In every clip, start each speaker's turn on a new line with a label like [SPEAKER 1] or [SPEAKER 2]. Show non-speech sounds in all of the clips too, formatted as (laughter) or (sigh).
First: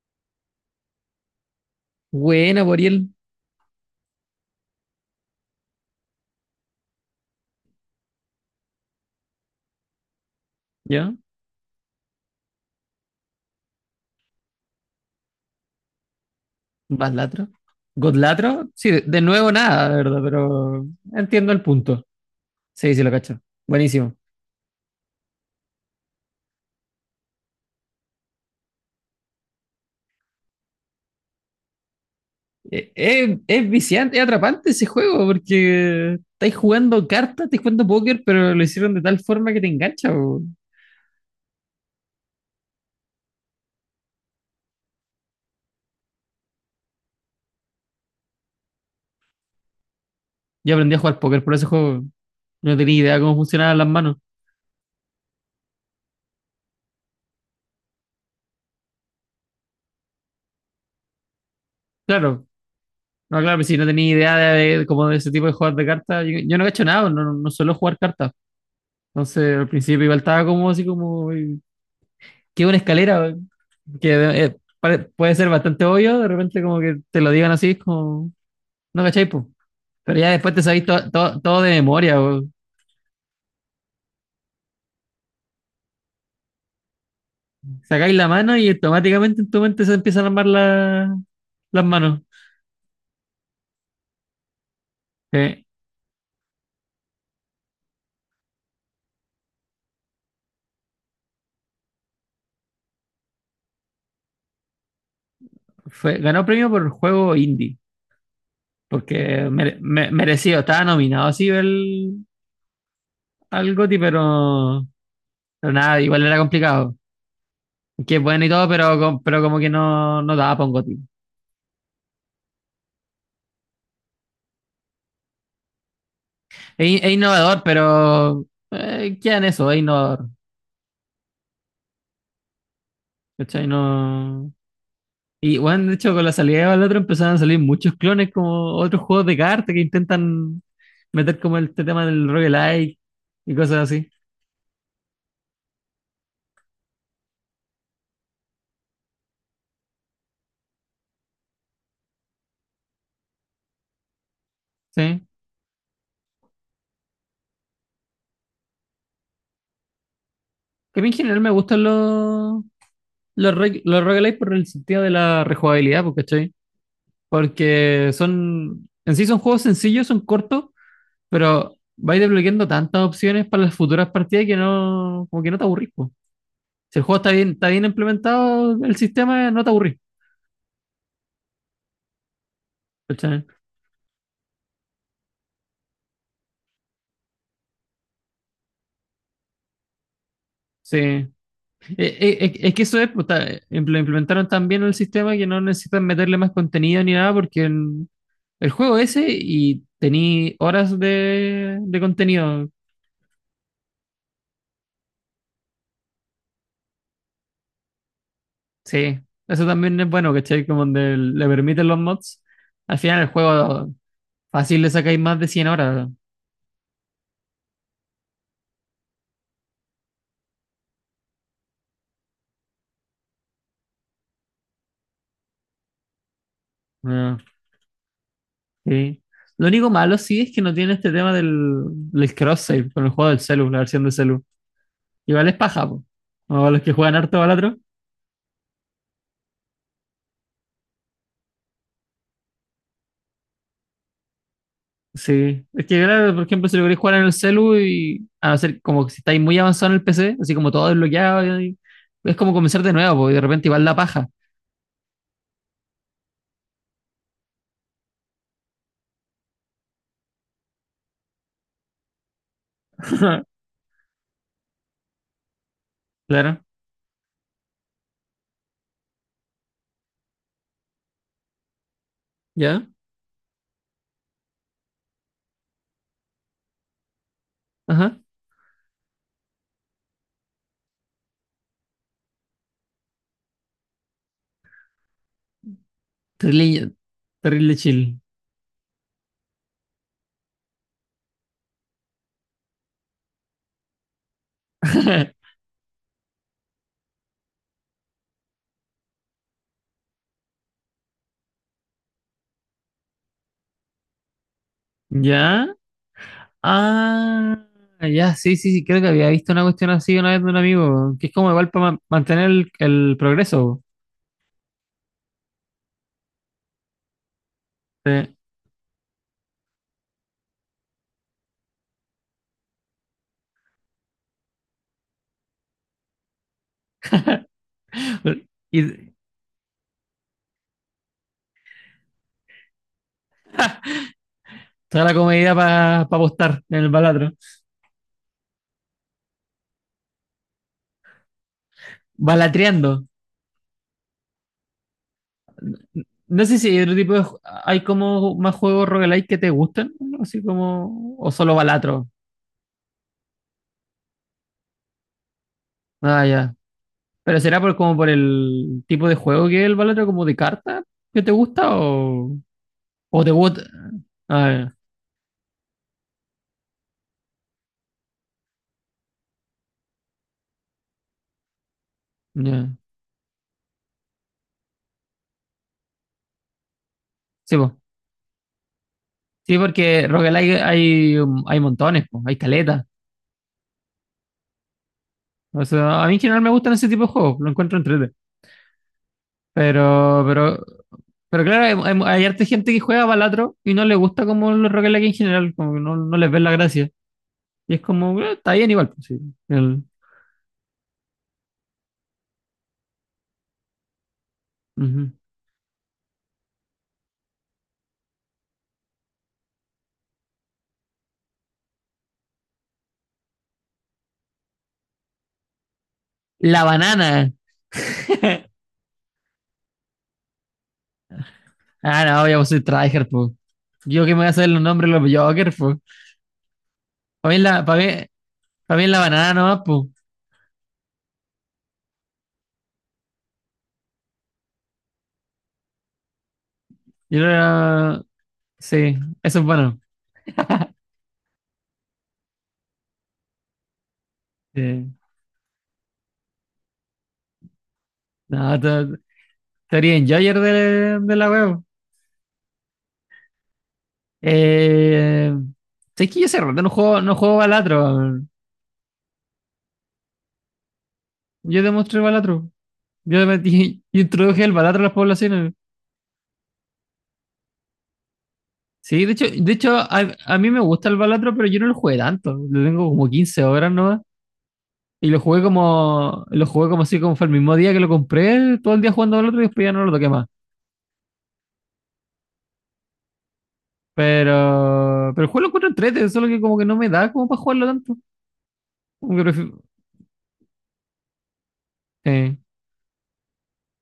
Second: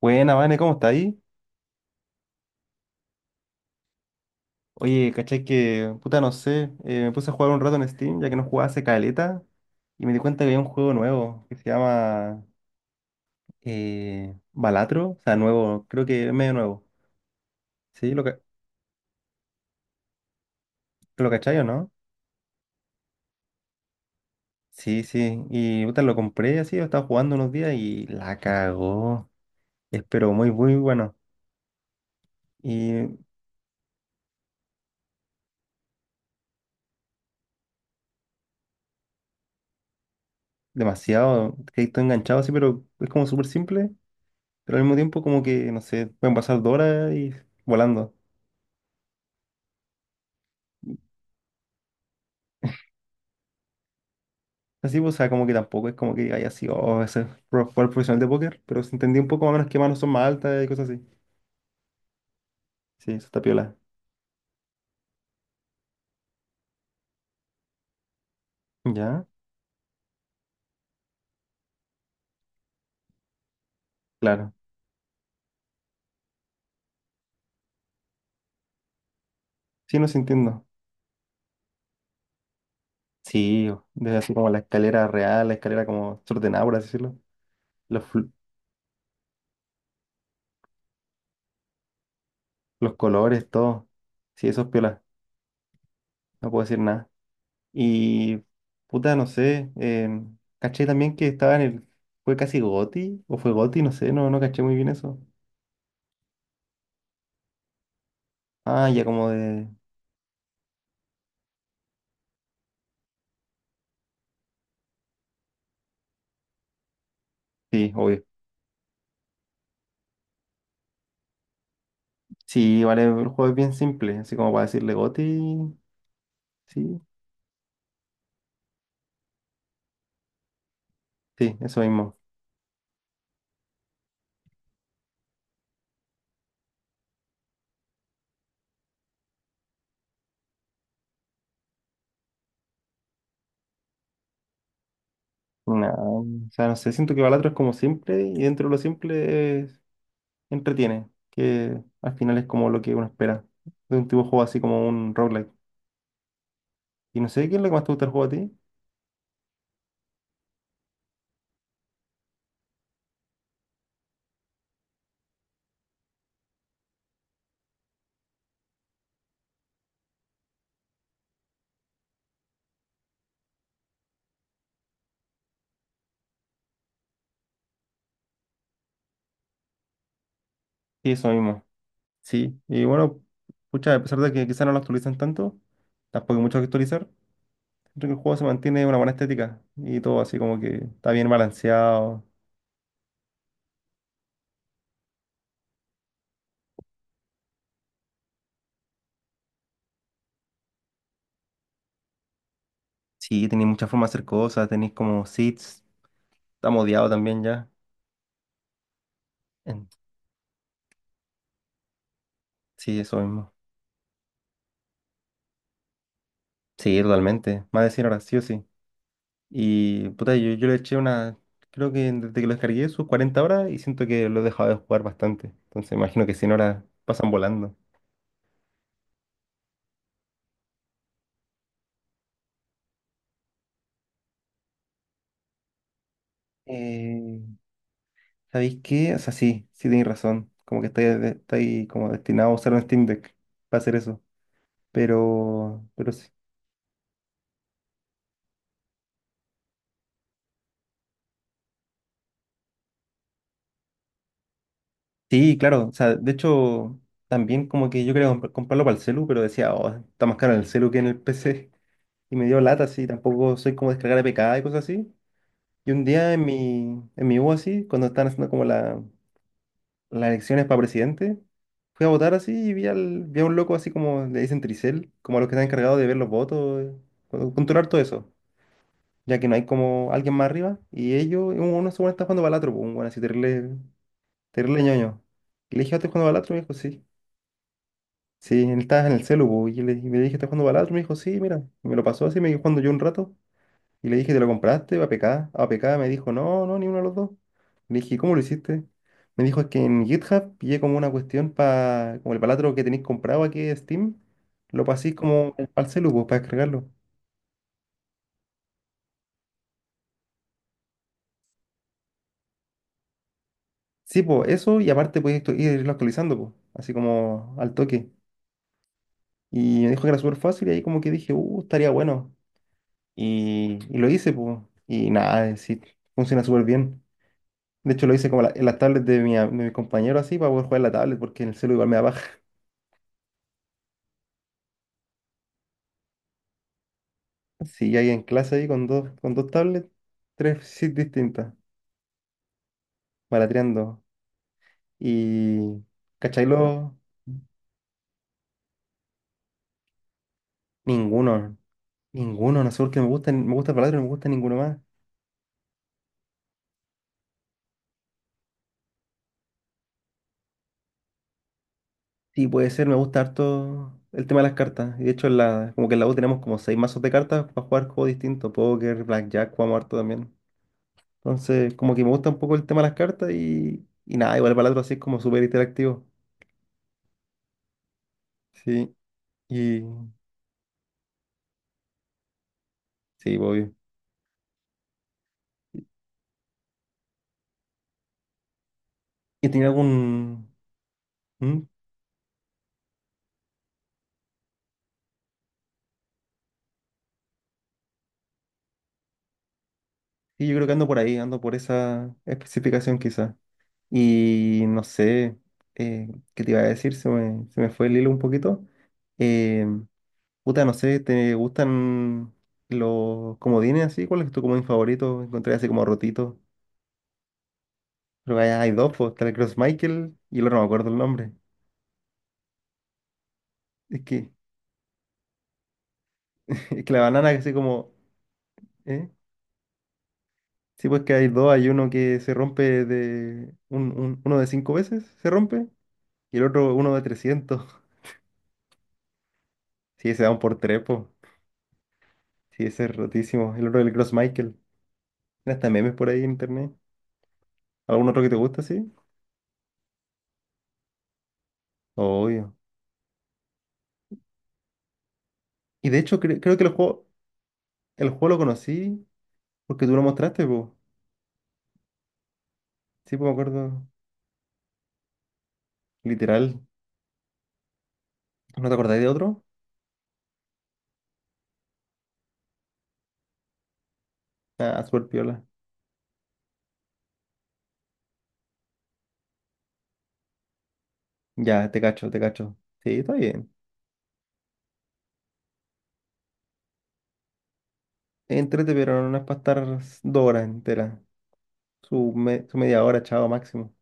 [SPEAKER 1] Buena, Vane, ¿cómo está ahí?
[SPEAKER 2] Buena, Boriel.
[SPEAKER 1] Oye, ¿cachai que, puta, no sé, me puse a jugar un rato en Steam, ya que no jugaba hace caleta, y me di cuenta que había un juego
[SPEAKER 2] ¿Ya?
[SPEAKER 1] nuevo que se llama Balatro, o sea, nuevo, creo que es medio nuevo.
[SPEAKER 2] ¿Vas latro?
[SPEAKER 1] ¿Sí?
[SPEAKER 2] ¿God latro? Sí, de nuevo nada, la verdad, pero
[SPEAKER 1] ¿Lo
[SPEAKER 2] entiendo
[SPEAKER 1] cachai
[SPEAKER 2] el
[SPEAKER 1] o no?
[SPEAKER 2] punto. Sí, sí, lo cacho. Buenísimo.
[SPEAKER 1] Sí, sí, y puta, lo compré así, lo estaba jugando unos días y la cagó. Es pero muy, muy bueno. Y
[SPEAKER 2] Es viciante, es atrapante ese juego, porque estáis jugando cartas, estáis jugando póker, pero lo hicieron de tal forma que te engancha. Bo.
[SPEAKER 1] demasiado, que estoy enganchado así, pero es como súper simple, pero al mismo tiempo como que, no sé, pueden pasar dos horas y volando.
[SPEAKER 2] Yo aprendí a jugar póker por ese juego. No tenía idea cómo funcionaban las manos.
[SPEAKER 1] Así, pues, o sea, como que tampoco es como que haya sido oh, jugador profesional de póker, pero se entendía un poco más o menos qué manos son más altas y cosas así.
[SPEAKER 2] Claro,
[SPEAKER 1] Sí, eso
[SPEAKER 2] no,
[SPEAKER 1] está
[SPEAKER 2] claro,
[SPEAKER 1] piola.
[SPEAKER 2] si no tenía idea como de ese tipo de juegos de cartas, yo no he hecho nada, no, no suelo jugar cartas.
[SPEAKER 1] ¿Ya?
[SPEAKER 2] Entonces al principio igual estaba como, que es una escalera que
[SPEAKER 1] Claro.
[SPEAKER 2] puede ser bastante obvio, de repente como que te lo digan así, es como, no cachai, po.
[SPEAKER 1] Sí, no se
[SPEAKER 2] Pero ya después te
[SPEAKER 1] entiendo.
[SPEAKER 2] sabéis todo de memoria, po.
[SPEAKER 1] Sí, desde así como la escalera real, la escalera como desordenada, por así decirlo. Los,
[SPEAKER 2] Sacáis
[SPEAKER 1] fl-
[SPEAKER 2] la mano y automáticamente en tu mente se empiezan a armar las manos.
[SPEAKER 1] los colores, todo. Sí, eso es piola.
[SPEAKER 2] Sí.
[SPEAKER 1] No puedo decir nada. Y puta, no sé. Caché también que estaba en el. ¿Fue casi Goti? ¿O fue Goti? No sé, no, no caché muy bien eso.
[SPEAKER 2] Fue, ganó premio por juego indie,
[SPEAKER 1] Ah, ya como
[SPEAKER 2] porque
[SPEAKER 1] de.
[SPEAKER 2] merecido, estaba nominado así el, al GOTY, pero nada, igual era complicado.
[SPEAKER 1] Sí,
[SPEAKER 2] Que es
[SPEAKER 1] obvio.
[SPEAKER 2] bueno y todo, pero, pero como que no, no daba para un GOTY.
[SPEAKER 1] Sí, vale, el juego es bien simple, así como para decirle Goti, sí,
[SPEAKER 2] Es innovador, pero queda en eso, es innovador.
[SPEAKER 1] sí, eso mismo.
[SPEAKER 2] ¿Cachai? No. Y bueno, de hecho, con la salida del otro empezaron a salir muchos clones como otros juegos de cartas que intentan meter como este tema del roguelike y cosas así.
[SPEAKER 1] No, o sea, no sé, siento que Balatro es como simple y dentro de lo simple entretiene, que al final es como lo que uno espera de un tipo de juego así como un
[SPEAKER 2] Sí.
[SPEAKER 1] roguelike. Y no sé, ¿qué es lo que más te gusta del juego a ti?
[SPEAKER 2] Que a mí en general me gustan los roguelike por el sentido de la rejugabilidad, pues, ¿cachai? Porque son, en sí son juegos sencillos, son cortos, pero vais desbloqueando tantas opciones para las futuras partidas que no, como que no te aburrís, pues. Si el juego está bien implementado, el sistema no te aburrís.
[SPEAKER 1] Sí, eso mismo, sí. Y bueno, pucha, a pesar de que quizás no lo actualizan tanto, tampoco hay mucho que actualizar, siento que el juego se mantiene una buena estética y todo así como que
[SPEAKER 2] Sí.
[SPEAKER 1] está bien balanceado.
[SPEAKER 2] Es que eso es, pues, implementaron tan bien el sistema que no necesitan meterle más contenido ni nada porque el juego ese y tení horas de contenido.
[SPEAKER 1] Sí, tenéis muchas formas de hacer cosas, tenéis como seeds, está modiado también ya.
[SPEAKER 2] Sí, eso
[SPEAKER 1] En-
[SPEAKER 2] también es bueno, ¿cachai? Como donde le permiten los mods. Al
[SPEAKER 1] Sí, eso
[SPEAKER 2] final el
[SPEAKER 1] mismo.
[SPEAKER 2] juego fácil le sacáis más de 100 horas.
[SPEAKER 1] Sí, totalmente. Más de cien horas sí o sí. Y puta, yo le eché una. Creo que desde que lo descargué sus 40 horas y siento que lo he dejado de jugar bastante. Entonces imagino que 100 horas pasan
[SPEAKER 2] Ah,
[SPEAKER 1] volando.
[SPEAKER 2] sí. Lo único malo sí es que no tiene este tema del cross-save con el juego del celu, la versión de celu. Igual es paja, po. O los que juegan harto
[SPEAKER 1] Eh,
[SPEAKER 2] balatro.
[SPEAKER 1] ¿Sabéis qué? O sea, sí, sí tenéis razón. Como que estáis, estáis como destinado a usar un Steam Deck para hacer eso.
[SPEAKER 2] Sí. Es
[SPEAKER 1] Pero,
[SPEAKER 2] que,
[SPEAKER 1] pero sí.
[SPEAKER 2] claro, por ejemplo, si lo queréis jugar en el celu y a no ser como que si estáis muy avanzado en el PC, así como todo desbloqueado, es como comenzar de nuevo, po, y de repente igual la paja.
[SPEAKER 1] Sí, claro. O sea, de hecho, también como que yo quería comprarlo para el celu, pero decía, oh, está más caro en el celu que en el PC. Y me dio lata así, tampoco
[SPEAKER 2] (laughs)
[SPEAKER 1] soy como descargar APK y cosas así. Y un día en mi,
[SPEAKER 2] Claro.
[SPEAKER 1] en mi U así, cuando estaban haciendo como las elecciones para presidente, fui a votar así y vi,
[SPEAKER 2] ¿Ya?
[SPEAKER 1] al, vi a un loco así como le dicen tricel, como a los que están encargados de ver los votos, controlar todo
[SPEAKER 2] Ajá.
[SPEAKER 1] eso, ya que no hay como alguien más arriba. Y ellos, uno según está jugando balatro, pues, un bueno, así terrible, terrible ñoño. Y le dije, "Ah, ¿estás jugando balatro? Me dijo,
[SPEAKER 2] Terrible,
[SPEAKER 1] sí.
[SPEAKER 2] terrible chill.
[SPEAKER 1] Sí, él estaba en el celu, pues, y, yo le, y le dije, ¿estás jugando balatro? Me dijo, sí, mira. Y me lo pasó así, me quedé jugando yo un rato. Y le dije, ¿te lo compraste?
[SPEAKER 2] (laughs)
[SPEAKER 1] APK. APK me dijo, no, no, ni uno de los dos. Le dije, ¿cómo lo hiciste? Me dijo, es que en GitHub pillé como una cuestión para, como el palatro que tenéis comprado aquí de Steam, lo paséis como
[SPEAKER 2] ¿Ya?
[SPEAKER 1] al celu, pues, para descargarlo.
[SPEAKER 2] Ah, ya, sí, sí, sí, creo que había visto una cuestión así una vez de un amigo, que es como igual para mantener el progreso.
[SPEAKER 1] Sí, pues, eso, y aparte podéis irlo actualizando, pues, así como al toque.
[SPEAKER 2] Po.
[SPEAKER 1] Y me dijo que era súper fácil, y ahí como que dije, estaría bueno. Y lo hice, pues, y nada, sí, funciona súper bien. De hecho, lo hice como
[SPEAKER 2] Sí.
[SPEAKER 1] en las tablets
[SPEAKER 2] Y
[SPEAKER 1] de de mi compañero, así, para poder jugar en la tablet, porque en el celu igual me da paja.
[SPEAKER 2] te da la comodidad para apostar en el balatro.
[SPEAKER 1] Sí, hay en clase ahí con dos tablets, tres sit distintas,
[SPEAKER 2] Balatreando.
[SPEAKER 1] malatreando. Y,
[SPEAKER 2] No
[SPEAKER 1] ¿cachai?
[SPEAKER 2] sé si hay
[SPEAKER 1] Los,
[SPEAKER 2] otro tipo de. ¿Hay como más juegos roguelike que te gusten así como? O solo
[SPEAKER 1] ninguno,
[SPEAKER 2] Balatro.
[SPEAKER 1] ninguno, no sé por qué me gusta el Balatro, no me gusta ninguno más.
[SPEAKER 2] Ah, ya. Pero será por como por el tipo de juego que es el Balatro, como de carta que te gusta o.
[SPEAKER 1] Sí, puede ser, me gusta
[SPEAKER 2] O te gusta.
[SPEAKER 1] harto el tema de las
[SPEAKER 2] Ah,
[SPEAKER 1] cartas. Y de hecho, en la, como que en la U tenemos como seis mazos de cartas para jugar juegos distintos, póker, blackjack, jugamos harto también. Entonces, como que me gusta un
[SPEAKER 2] ya.
[SPEAKER 1] poco el
[SPEAKER 2] Ya.
[SPEAKER 1] tema de las cartas y nada, igual el Balatro así es como súper interactivo.
[SPEAKER 2] Sí, po.
[SPEAKER 1] Sí,
[SPEAKER 2] Sí,
[SPEAKER 1] y
[SPEAKER 2] porque roguelike hay, hay montones, po. Hay caletas.
[SPEAKER 1] sí, obvio.
[SPEAKER 2] O sea, a mí en general me gustan ese tipo de juegos, lo encuentro entrete.
[SPEAKER 1] ¿Y tenía
[SPEAKER 2] Pero,
[SPEAKER 1] algún...
[SPEAKER 2] pero, pero
[SPEAKER 1] ¿Mm?
[SPEAKER 2] claro, hay harta gente que juega Balatro y no le gusta como los roguelike en general, como que no, no les ven la gracia. Y es como, está bien igual, pues, sí. El-
[SPEAKER 1] Sí, yo creo que ando por ahí, ando por esa especificación quizá. Y no
[SPEAKER 2] ujú.
[SPEAKER 1] sé, eh, ¿qué te iba a decir? Se me fue el hilo un poquito. Eh, Puta, no sé, ¿te gustan los comodines así? ¿Cuál es tu comodín favorito? Encontré así como rotito.
[SPEAKER 2] La banana.
[SPEAKER 1] Creo
[SPEAKER 2] (laughs)
[SPEAKER 1] que hay dos, pues, está el Cross Michael y el otro no me acuerdo el nombre.
[SPEAKER 2] Ah, no, yo soy tryhard, po.
[SPEAKER 1] Es
[SPEAKER 2] Yo que me voy
[SPEAKER 1] que,
[SPEAKER 2] a saber los nombres de los Jokers, po.
[SPEAKER 1] (laughs) es que la banana
[SPEAKER 2] Para mí,
[SPEAKER 1] así como...
[SPEAKER 2] pa' mí la
[SPEAKER 1] ¿eh?
[SPEAKER 2] banana nomás, po.
[SPEAKER 1] Sí, pues que hay dos, hay uno que se rompe de... Uno de cinco veces se rompe y el otro uno de
[SPEAKER 2] Yo
[SPEAKER 1] 300. (laughs)
[SPEAKER 2] era. Sí, eso es bueno.
[SPEAKER 1] Sí, se dan por trepo. Sí, ese es rotísimo. El otro del Cross Michael.
[SPEAKER 2] Sí.
[SPEAKER 1] Tiene hasta memes por ahí en internet. ¿Algún otro que te
[SPEAKER 2] No,
[SPEAKER 1] gusta, sí?
[SPEAKER 2] teoría enjoyer de la web.
[SPEAKER 1] Obvio.
[SPEAKER 2] Eh,
[SPEAKER 1] Y de
[SPEAKER 2] ¿Sabes
[SPEAKER 1] hecho,
[SPEAKER 2] que yo hace
[SPEAKER 1] creo
[SPEAKER 2] rato
[SPEAKER 1] que
[SPEAKER 2] no juego balatro?
[SPEAKER 1] el juego
[SPEAKER 2] Weón.
[SPEAKER 1] lo conocí porque tú lo mostraste, po.
[SPEAKER 2] Yo demostré balatro.
[SPEAKER 1] Sí,
[SPEAKER 2] Yo,
[SPEAKER 1] pues me acuerdo.
[SPEAKER 2] (laughs) introduje el balatro a las poblaciones.
[SPEAKER 1] Literal. ¿No te acordáis
[SPEAKER 2] Sí,
[SPEAKER 1] de
[SPEAKER 2] de hecho,
[SPEAKER 1] otro?
[SPEAKER 2] de hecho a mí me gusta el Balatro, pero yo no lo jugué tanto. Lo tengo como 15 horas nomás.
[SPEAKER 1] Ah, super
[SPEAKER 2] Y
[SPEAKER 1] piola.
[SPEAKER 2] lo jugué como así, como fue el mismo día que lo compré, todo el día jugando Balatro y después ya no lo toqué más.
[SPEAKER 1] Ya, te cacho, te cacho. Sí, está bien.
[SPEAKER 2] Pero el juego lo encuentro entrete, solo que como que no me da como para jugarlo tanto.
[SPEAKER 1] Entrete, pero
[SPEAKER 2] Como
[SPEAKER 1] no
[SPEAKER 2] que
[SPEAKER 1] es para
[SPEAKER 2] prefiero-
[SPEAKER 1] estar dos horas enteras.
[SPEAKER 2] eh,
[SPEAKER 1] Su media hora, chao, máximo.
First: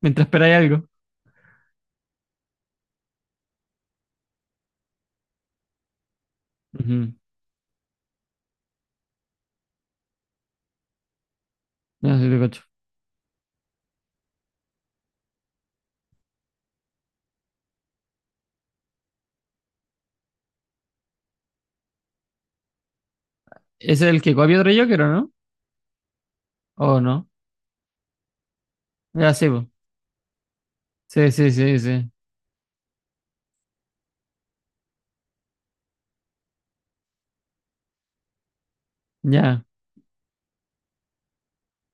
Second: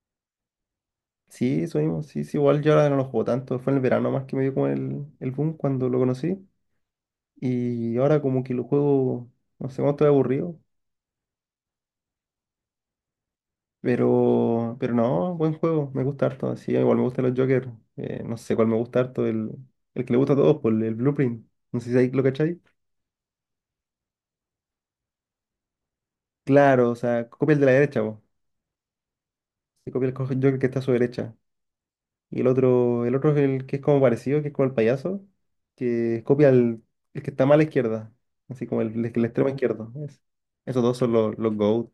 [SPEAKER 2] mientras esperáis algo.
[SPEAKER 1] Sí, eso mismo. Sí, sí, igual yo ahora no lo juego tanto. Fue en el verano más que me dio como el boom cuando lo conocí.
[SPEAKER 2] Ujú.
[SPEAKER 1] Y ahora como que lo juego, no sé cómo estoy aburrido,
[SPEAKER 2] No, sí te cacho.
[SPEAKER 1] pero no, buen juego, me gusta harto. Sí, igual me gustan los Joker, no sé cuál me gusta harto, el que le gusta a todos, por el Blueprint. No sé si ahí lo cachai.
[SPEAKER 2] Ese es el que copia otro Joker, ¿o no?
[SPEAKER 1] Claro, o
[SPEAKER 2] ¿O
[SPEAKER 1] sea,
[SPEAKER 2] no?
[SPEAKER 1] copia el de la derecha, vos.
[SPEAKER 2] Ya sí, po.
[SPEAKER 1] Se copia el Joker que está a su
[SPEAKER 2] Sí,
[SPEAKER 1] derecha.
[SPEAKER 2] sí, sí, sí.
[SPEAKER 1] Y el otro es el que es como parecido, que es como el payaso, que copia el que está más a la izquierda, así como el extremo
[SPEAKER 2] Ya.
[SPEAKER 1] izquierdo. Esos dos son los GOAT.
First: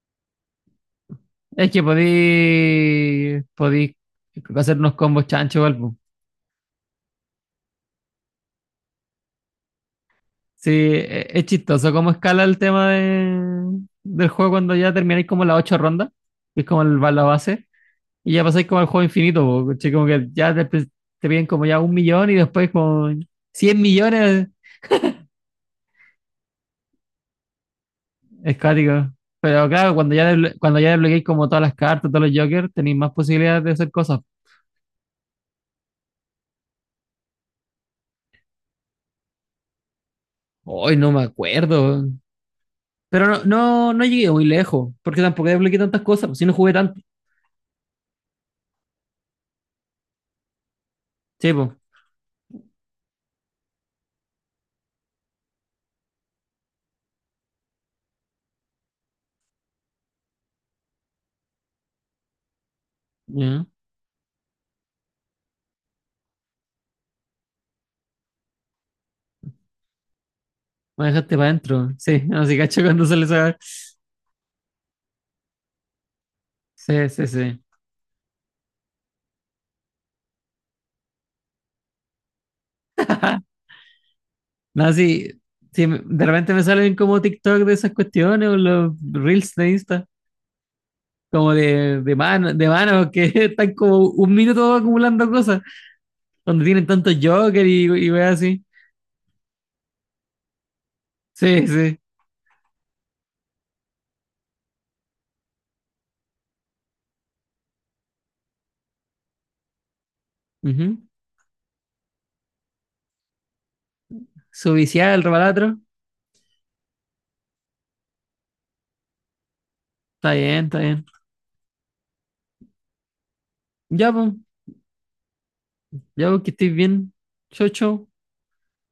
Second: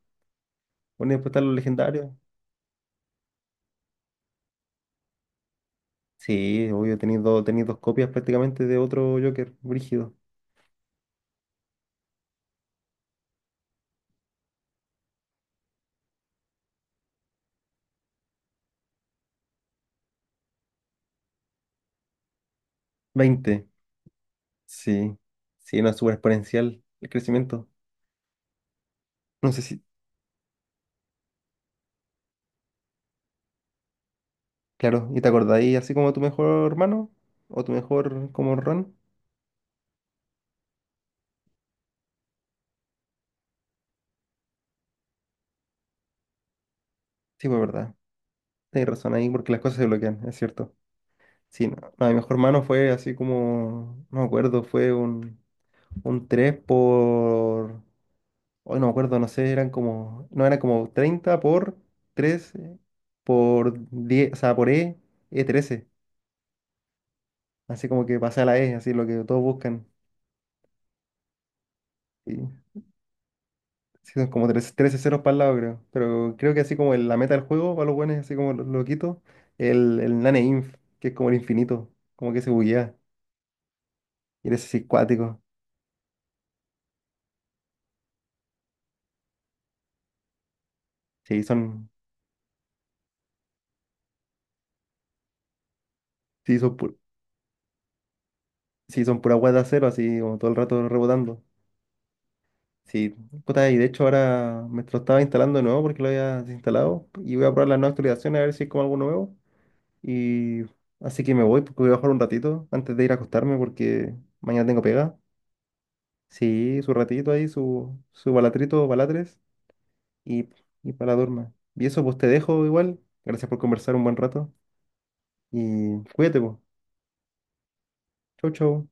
[SPEAKER 1] Bueno, y después están los
[SPEAKER 2] Es que
[SPEAKER 1] legendarios.
[SPEAKER 2] podí hacer unos combos chancho, igual.
[SPEAKER 1] Sí, obvio, tenéis dos copias prácticamente de otro Joker, brígido.
[SPEAKER 2] Sí, es chistoso cómo escala el tema del juego cuando ya termináis como las 8 rondas, que es como el, va la base, y ya pasáis como al juego infinito, po, ¿cachai? Como que ya te, te piden como ya 1 millón y después como
[SPEAKER 1] Veinte,
[SPEAKER 2] 100 millones,
[SPEAKER 1] sí. Sí, no es súper exponencial el crecimiento.
[SPEAKER 2] es cuático.
[SPEAKER 1] No sé
[SPEAKER 2] Pero
[SPEAKER 1] si.
[SPEAKER 2] claro, cuando ya, cuando ya desbloqueáis como todas las cartas, todos los jokers, tenéis más posibilidades de hacer cosas.
[SPEAKER 1] Claro, ¿y te acordáis así como tu mejor hermano? ¿O tu mejor como Ron?
[SPEAKER 2] Hoy no me acuerdo. Pero no, no, no llegué muy lejos, porque tampoco desbloqueé tantas cosas, pues si no jugué tanto.
[SPEAKER 1] Sí, fue verdad. Tenéis razón ahí porque las cosas se bloquean, es cierto.
[SPEAKER 2] Sí,
[SPEAKER 1] Sí,
[SPEAKER 2] pues.
[SPEAKER 1] no, no, mi mejor hermano fue así como. No me acuerdo, fue un 3 por. Hoy no me acuerdo, no sé, eran como, no, eran como 30 por 3
[SPEAKER 2] Ya,
[SPEAKER 1] por 10 o sea, por E, e trece. Así como que pasé a la E, así lo que todos buscan.
[SPEAKER 2] me dejaste para adentro. Sí,
[SPEAKER 1] Y
[SPEAKER 2] así cacho cuando sale esa.
[SPEAKER 1] sí, son como 13, 13 ceros para el lado, creo. Pero creo que así como
[SPEAKER 2] Sí,
[SPEAKER 1] la
[SPEAKER 2] sí,
[SPEAKER 1] meta del
[SPEAKER 2] sí.
[SPEAKER 1] juego, para los buenos, así como lo quito, el nane inf, que es como el infinito, como que se buguea. Y eres así
[SPEAKER 2] No, sí,
[SPEAKER 1] cuático.
[SPEAKER 2] sí, de repente me salen como TikTok de esas cuestiones o los reels de Insta,
[SPEAKER 1] Sí,
[SPEAKER 2] como
[SPEAKER 1] son,
[SPEAKER 2] de mano, que (laughs) están como 1 minuto acumulando cosas,
[SPEAKER 1] sí,
[SPEAKER 2] donde tienen tantos Joker y weas así.
[SPEAKER 1] sí, son pura guata cero, así como todo el rato rebotando.
[SPEAKER 2] Sí, sí.
[SPEAKER 1] Sí, puta, y de hecho ahora me lo estaba instalando de nuevo porque lo había desinstalado y voy a probar las nuevas actualizaciones a ver si es como algo nuevo. Y
[SPEAKER 2] Ujú.
[SPEAKER 1] así que me voy porque voy a bajar un ratito antes de ir a acostarme porque mañana
[SPEAKER 2] Su
[SPEAKER 1] tengo
[SPEAKER 2] viciada,
[SPEAKER 1] pega.
[SPEAKER 2] el rebalatro.
[SPEAKER 1] Sí, su ratito ahí, su balatrito, balatres
[SPEAKER 2] Está
[SPEAKER 1] y,
[SPEAKER 2] bien, está
[SPEAKER 1] y
[SPEAKER 2] bien.
[SPEAKER 1] para la durma. Y eso pues te dejo igual. Gracias por conversar un
[SPEAKER 2] Ya,
[SPEAKER 1] buen
[SPEAKER 2] pues,
[SPEAKER 1] rato y
[SPEAKER 2] ya,
[SPEAKER 1] cuídate
[SPEAKER 2] pues, que
[SPEAKER 1] pues.
[SPEAKER 2] estés bien. Chau, chau.
[SPEAKER 1] Chau, chau.